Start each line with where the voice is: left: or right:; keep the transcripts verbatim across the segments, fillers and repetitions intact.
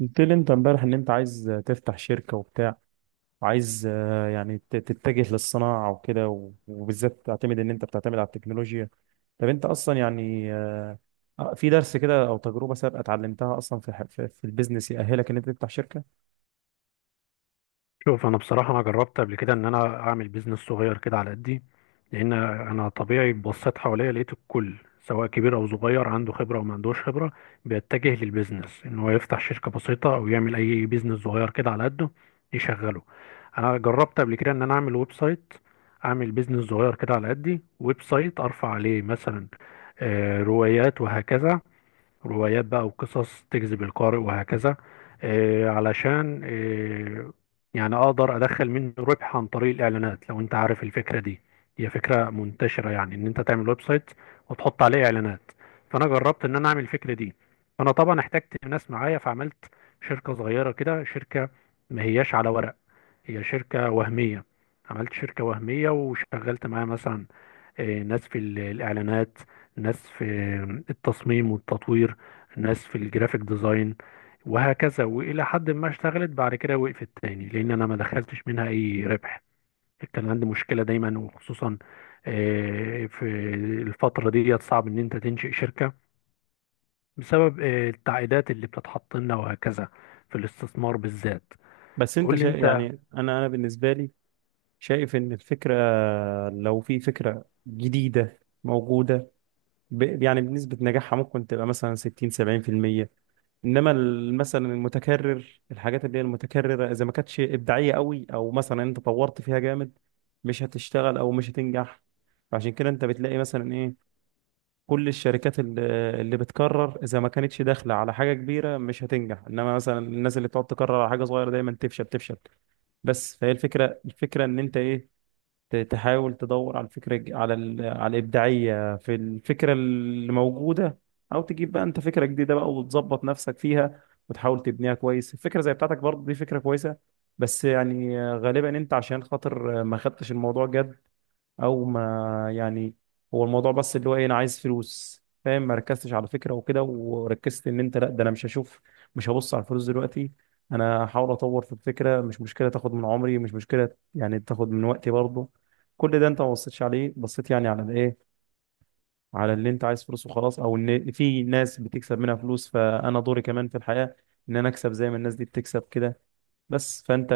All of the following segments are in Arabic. right: قلت لي انت امبارح ان انت عايز تفتح شركة وبتاع وعايز آه، يعني ت- تتجه للصناعة وكده و- وبالذات تعتمد ان انت بتعتمد على التكنولوجيا. طب انت اصلا يعني آه، آه، في درس كده او تجربة سابقة اتعلمتها اصلا في ح- في في البيزنس يأهلك ان انت تفتح شركة؟
left: شوف، انا بصراحه انا جربت قبل كده ان انا اعمل بيزنس صغير كده على قدي. لان انا طبيعي بصيت حواليا، لقيت الكل سواء كبير او صغير عنده خبره او ما عندوش خبره بيتجه للبيزنس ان هو يفتح شركه بسيطه او يعمل اي بيزنس صغير كده على قده يشغله. انا جربت قبل كده ان انا اعمل ويب سايت، اعمل بيزنس صغير كده على قدي، ويب سايت ارفع عليه مثلا آه، روايات وهكذا، روايات بقى وقصص تجذب القارئ وهكذا، آه، علشان آه، يعني اقدر ادخل منه ربح عن طريق الاعلانات، لو انت عارف الفكره دي. هي فكره منتشره، يعني ان انت تعمل ويب سايت وتحط عليه اعلانات. فانا جربت ان انا اعمل الفكره دي، فانا طبعا احتجت ناس معايا، فعملت شركه صغيره كده، شركه ما هياش على ورق، هي شركه وهميه. عملت شركه وهميه وشغلت معايا مثلا آه، ناس في ال- الإعلانات، ناس في آه، التصميم والتطوير، ناس في الجرافيك ديزاين وهكذا. وإلى حد ما اشتغلت، بعد كده وقفت تاني، لأن أنا ما دخلتش منها أي ربح. كان عندي مشكلة دايما، وخصوصا آه، في الفترة دي صعب إن أنت تنشئ شركة، بسبب آه، التعقيدات اللي بتتحط لنا وهكذا، في الاستثمار بالذات.
right: بس انت
left: قول لي
right: شا...
left: أنت.
right: يعني انا انا بالنسبة لي شايف ان الفكرة، لو في فكرة جديدة موجودة، ب... يعني بنسبة نجاحها ممكن تبقى مثلا ستين سبعين في المية. انما ال- مثلا المتكرر، الحاجات اللي هي المتكرره، اذا ما كانتش ابداعيه قوي او مثلا انت طورت فيها جامد، مش هتشتغل او مش هتنجح. فعشان كده انت بتلاقي مثلا ايه، كل الشركات اللي اللي بتكرر اذا ما كانتش داخله على حاجه كبيره مش هتنجح، انما مثلا الناس اللي بتقعد تكرر على حاجه صغيره دايما تفشل تفشل. بس فهي الفكره الفكره ان انت ايه، ت- تحاول تدور على الفكرة الج- على ال... على الإبداعية في الفكرة اللي موجودة، أو تجيب بقى أنت فكرة جديدة بقى وتظبط نفسك فيها وتحاول تبنيها كويس. الفكرة زي بتاعتك برضه دي فكرة كويسة، بس يعني غالبا أنت عشان خاطر ما خدتش الموضوع جد. او ما يعني، هو الموضوع بس اللي هو ايه، انا عايز فلوس، فاهم، ما ركزتش على فكره وكده، وركزت ان انت لا، ده انا مش هشوف، مش هبص على الفلوس دلوقتي، انا هحاول اطور في الفكره، مش مشكله تاخد من عمري، مش مشكله يعني تاخد من وقتي برضه. كل ده انت ما بصيتش عليه، بصيت يعني على الايه، على اللي انت عايز فلوس وخلاص، او ان في ناس بتكسب منها فلوس، فانا دوري كمان في الحياه ان انا اكسب زي ما الناس دي بتكسب كده. بس فانت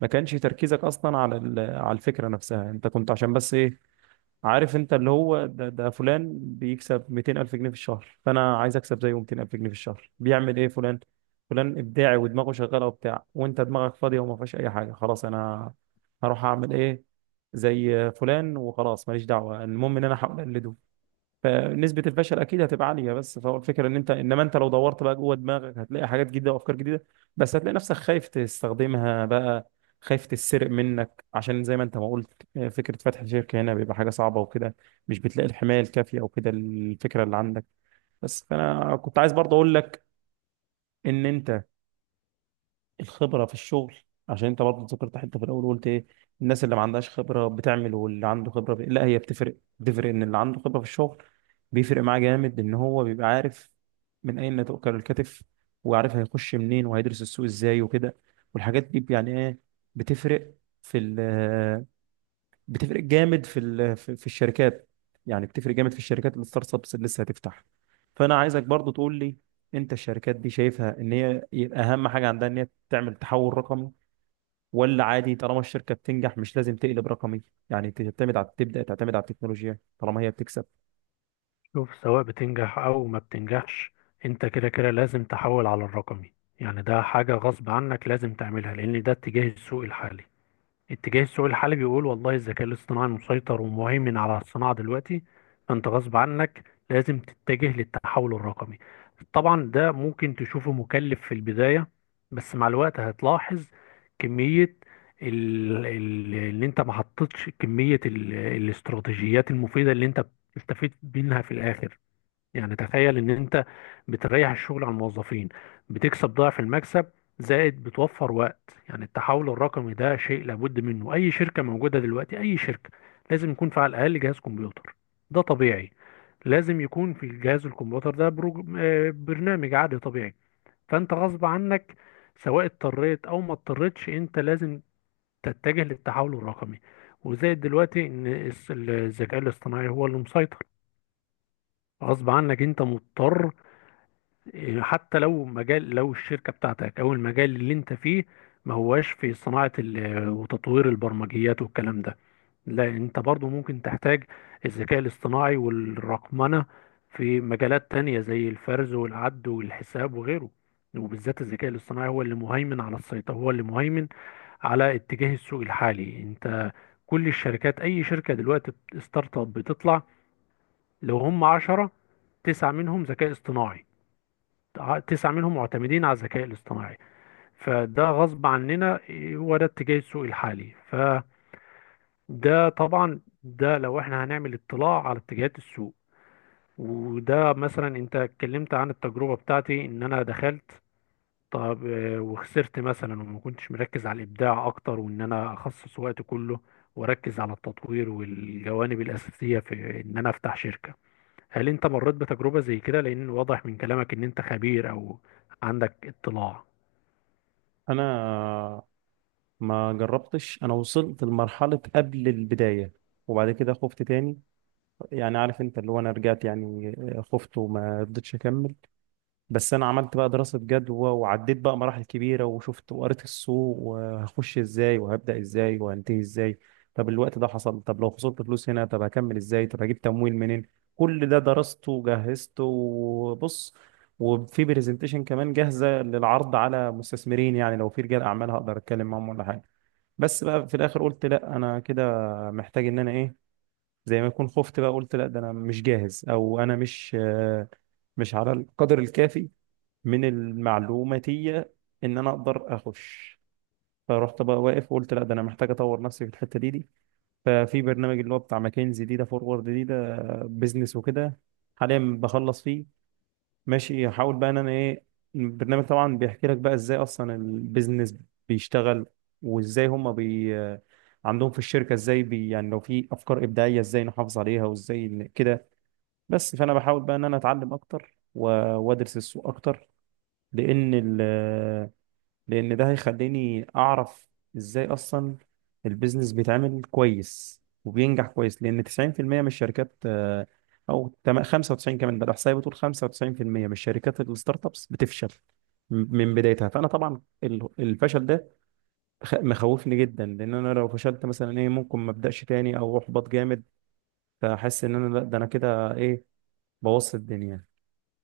right: ما كانش تركيزك اصلا على ال- على الفكره نفسها، انت كنت عشان بس ايه، عارف انت اللي هو ده, ده فلان بيكسب مئتين الف جنيه في الشهر، فانا عايز اكسب زيه مئتين الف جنيه في الشهر، بيعمل ايه فلان؟ فلان ابداعي ودماغه شغاله وبتاع، وانت دماغك فاضيه وما فيهاش اي حاجه، خلاص انا هروح اعمل ايه، زي فلان وخلاص، ماليش دعوه، المهم ان انا احاول اقلده. فنسبة الفشل أكيد هتبقى عالية. بس فهو الفكرة إن أنت، إنما أنت لو دورت بقى جوه دماغك هتلاقي حاجات جديدة وأفكار جديدة، بس هتلاقي نفسك خايف تستخدمها بقى، خايف تتسرق منك، عشان زي ما أنت ما قلت، آه، فكرة فتح شركة هنا بيبقى حاجة صعبة وكده، مش بتلاقي الحماية الكافية وكده الفكرة اللي عندك. بس فأنا كنت عايز برضه أقول لك إن أنت الخبرة في الشغل، عشان انت برضه ذكرت حتة في الاول، قلت ايه، الناس اللي ما عندهاش خبرة بتعمل واللي عنده خبرة ب... لا، هي بتفرق، بتفرق ان اللي عنده خبرة في الشغل بيفرق معاه جامد، ان هو بيبقى عارف من اين تؤكل الكتف، وعارف هيخش منين، وهيدرس السوق ازاي وكده. والحاجات دي يعني ايه، بتفرق في ال بتفرق جامد في ال- في في الشركات. يعني بتفرق جامد في الشركات الستارت ابس اللي لسه هتفتح. فانا عايزك برضو تقول لي، انت الشركات دي شايفها ان هي يبقى اهم حاجه عندها ان هي تعمل تحول رقمي، ولا عادي طالما الشركه بتنجح مش لازم تقلب رقمي، يعني تعتمد على تبدا تعتمد على التكنولوجيا طالما هي بتكسب؟
left: شوف، سواء بتنجح او ما بتنجحش، انت كده كده لازم تحول على الرقمي. يعني ده حاجة غصب عنك لازم تعملها، لان ده اتجاه السوق الحالي. اتجاه السوق الحالي بيقول والله الذكاء الاصطناعي مسيطر ومهيمن على الصناعة دلوقتي. فانت غصب عنك لازم تتجه للتحول الرقمي. طبعا ده ممكن تشوفه مكلف في البداية، بس مع الوقت هتلاحظ كمية ال- ال- اللي انت ما حطيتش كمية ال- الاستراتيجيات المفيدة اللي انت بتستفيد منها في الاخر. يعني تخيل ان انت بتريح الشغل على الموظفين، بتكسب ضعف المكسب، زائد بتوفر وقت. يعني التحول الرقمي ده شيء لابد منه، اي شركة موجودة دلوقتي، اي شركة، لازم يكون في على الاقل جهاز كمبيوتر. ده طبيعي. لازم يكون في الجهاز الكمبيوتر ده بروج... آه، برنامج عادي طبيعي. فانت غصب عنك، سواء اضطريت او ما اضطريتش، انت لازم تتجه للتحول الرقمي. وزائد دلوقتي ان الس- الذكاء الاصطناعي هو اللي مسيطر. غصب عنك، انت مضطر. حتى لو مجال، لو الشركة بتاعتك او المجال اللي انت فيه ما هواش في صناعة ال- وتطوير البرمجيات والكلام ده، لا انت برضو ممكن تحتاج الذكاء الاصطناعي والرقمنة في مجالات تانية زي الفرز والعد والحساب وغيره. وبالذات الذكاء الاصطناعي هو اللي مهيمن على السيطرة، هو اللي مهيمن على اتجاه السوق الحالي. انت كل الشركات، اي شركة دلوقتي، ستارت اب بتطلع، لو هم عشرة، تسعة منهم ذكاء اصطناعي، ع- تسعة منهم معتمدين على الذكاء الاصطناعي. فده غصب عننا، إيه، هو ده اتجاه السوق الحالي. فده طبعا، ده لو احنا هنعمل اطلاع على اتجاهات السوق. وده مثلا انت اتكلمت عن التجربة بتاعتي ان انا دخلت. طب آه، وخسرت مثلا وما كنتش مركز على الابداع اكتر، وان انا اخصص وقت كله واركز على التطوير والجوانب الاساسية في ان انا افتح شركة. هل انت مريت بتجربة زي كده؟ لان واضح من كلامك ان انت خبير او عندك اطلاع.
right: انا ما جربتش، انا وصلت لمرحله قبل البدايه وبعد كده خفت تاني. يعني عارف انت اللي هو انا رجعت يعني، خفت وما رضيتش اكمل. بس انا عملت بقى دراسة جدوى وعديت بقى مراحل كبيرة، وشفت وقريت السوق، وهخش ازاي، وهبدأ ازاي، وهنتهي ازاي، طب الوقت ده حصل، طب لو خسرت فلوس هنا طب هكمل ازاي، طب هجيب تمويل منين. كل ده درسته وجهزته، وبص، وفي برزنتيشن كمان جاهزة للعرض على مستثمرين، يعني لو في رجال اعمال هقدر اتكلم معاهم ولا حاجة. بس بقى في الاخر قلت لا انا كده محتاج ان انا ايه، زي ما يكون خفت بقى، قلت لا ده انا مش جاهز، او انا مش آه، مش على القدر الكافي من المعلوماتية ان انا اقدر اخش. فرحت بقى واقف وقلت لا ده انا محتاج اطور نفسي في الحتة دي دي ففي برنامج اللي هو بتاع ماكنزي دي ده فورورد دي ده بيزنس وكده، حاليا بخلص فيه. ماشي، احاول بقى ان انا ايه، البرنامج طبعا بيحكي لك بقى ازاي اصلا البيزنس بيشتغل، وازاي هم بي عندهم في الشركة ازاي بي، يعني لو في افكار ابداعية ازاي نحافظ عليها، وازاي ن- كده. بس فانا بحاول بقى ان انا اتعلم اكتر و- وادرس السوق اكتر، لان ال لان ده هيخليني اعرف ازاي اصلا البيزنس بيتعمل كويس وبينجح كويس، لان تسعين في المية من الشركات آه، او تم- خمسة وتسعين كمان، ده الاحصائيه بتقول خمسة وتسعين في المية من الشركات الستارت ابس بتفشل م- من بدايتها. فانا طبعا ال- الفشل ده خ- مخوفني جدا، لان انا لو فشلت مثلا ايه ممكن ما ابداش تاني، او احبط جامد، فاحس ان انا لا، ده انا كده ايه، بوظت الدنيا.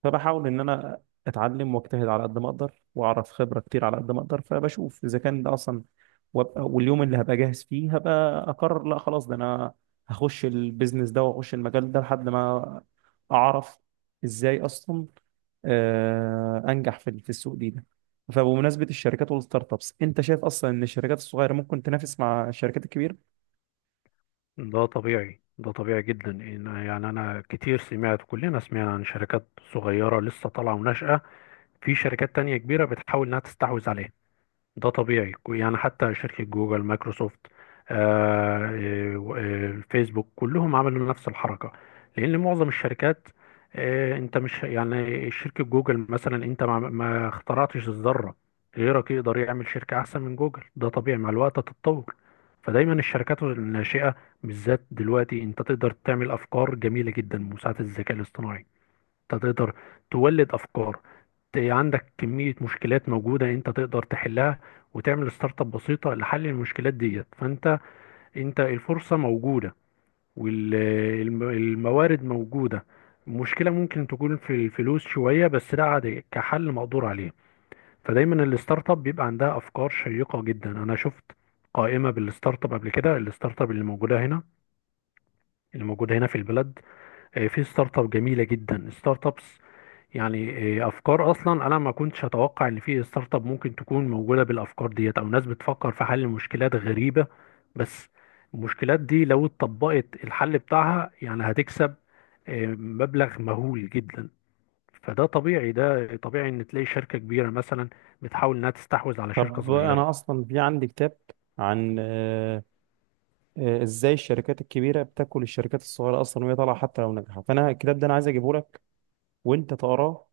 right: فبحاول ان انا اتعلم واجتهد على قد ما اقدر، واعرف خبره كتير على قد ما اقدر، فبشوف اذا كان ده اصلا، وابقى واليوم اللي هبقى جاهز فيه هبقى اقرر لا خلاص ده انا هخش البيزنس ده واخش المجال ده، لحد ما اعرف ازاي اصلا آه، انجح في في السوق دي ده. فبمناسبة الشركات والستارت ابس، انت شايف اصلا ان الشركات الصغيرة ممكن تنافس مع الشركات الكبيرة؟
left: ده طبيعي، ده طبيعي جدا. إن- يعني انا كتير سمعت، كلنا سمعنا عن شركات صغيرة لسه طالعة وناشئة، في شركات تانية كبيرة بتحاول انها تستحوذ عليها. ده طبيعي، يعني حتى شركة جوجل، مايكروسوفت، آه، آه، آه، فيسبوك، كلهم عملوا نفس الحركة. لأن معظم الشركات، آه، أنت مش يعني شركة جوجل مثلا، أنت ما ما اخترعتش الذرة. غيرك يقدر يعمل شركة أحسن من جوجل، ده طبيعي، مع الوقت هتتطور. فدايما الشركات الناشئة، بالذات دلوقتي، أنت تقدر تعمل أفكار جميلة جدا بمساعدة الذكاء الاصطناعي. انت تقدر تولد افكار، ت- عندك كمية مشكلات موجودة انت تقدر تحلها وتعمل ستارت اب بسيطة لحل المشكلات ديت. فانت انت الفرصة موجودة والموارد موجودة. المشكلة ممكن تكون في الفلوس شوية، بس ده عادي، كحل مقدور عليه. فدايما الستارت اب بيبقى عندها افكار شيقة جدا. انا شفت قائمة بالستارت اب قبل كده، الستارت اب اللي موجودة هنا، اللي موجودة هنا في البلد، آه، في ستارت اب جميلة جدا. ستارت اب يعني آه، افكار اصلا انا ما كنتش اتوقع ان في ستارت اب ممكن تكون موجوده بالافكار ديت، او ناس بتفكر في حل مشكلات غريبه. بس المشكلات دي لو اتطبقت الحل بتاعها يعني هتكسب آه، مبلغ مهول جدا. فده طبيعي، ده طبيعي ان تلاقي شركه كبيره مثلا بتحاول انها تستحوذ على شركه
right: طب انا
left: صغيره.
right: اصلا في عندي كتاب عن آه، آه، ازاي الشركات الكبيره بتاكل الشركات الصغيره اصلا وهي طالعه حتى لو ناجحه. فانا الكتاب ده انا عايز اجيبه لك، وانت تقراه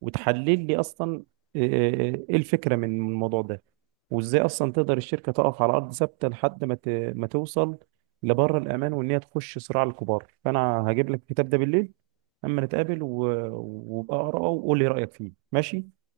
right: وتحلل لي اصلا آه، آه، ايه الفكره من من الموضوع ده، وازاي اصلا تقدر الشركه تقف على ارض ثابته لحد ما ت- ما توصل لبره الامان، وان هي تخش صراع الكبار. فانا هجيب لك الكتاب ده بالليل اما نتقابل و- وابقى اقراه وقول لي رايك فيه، ماشي؟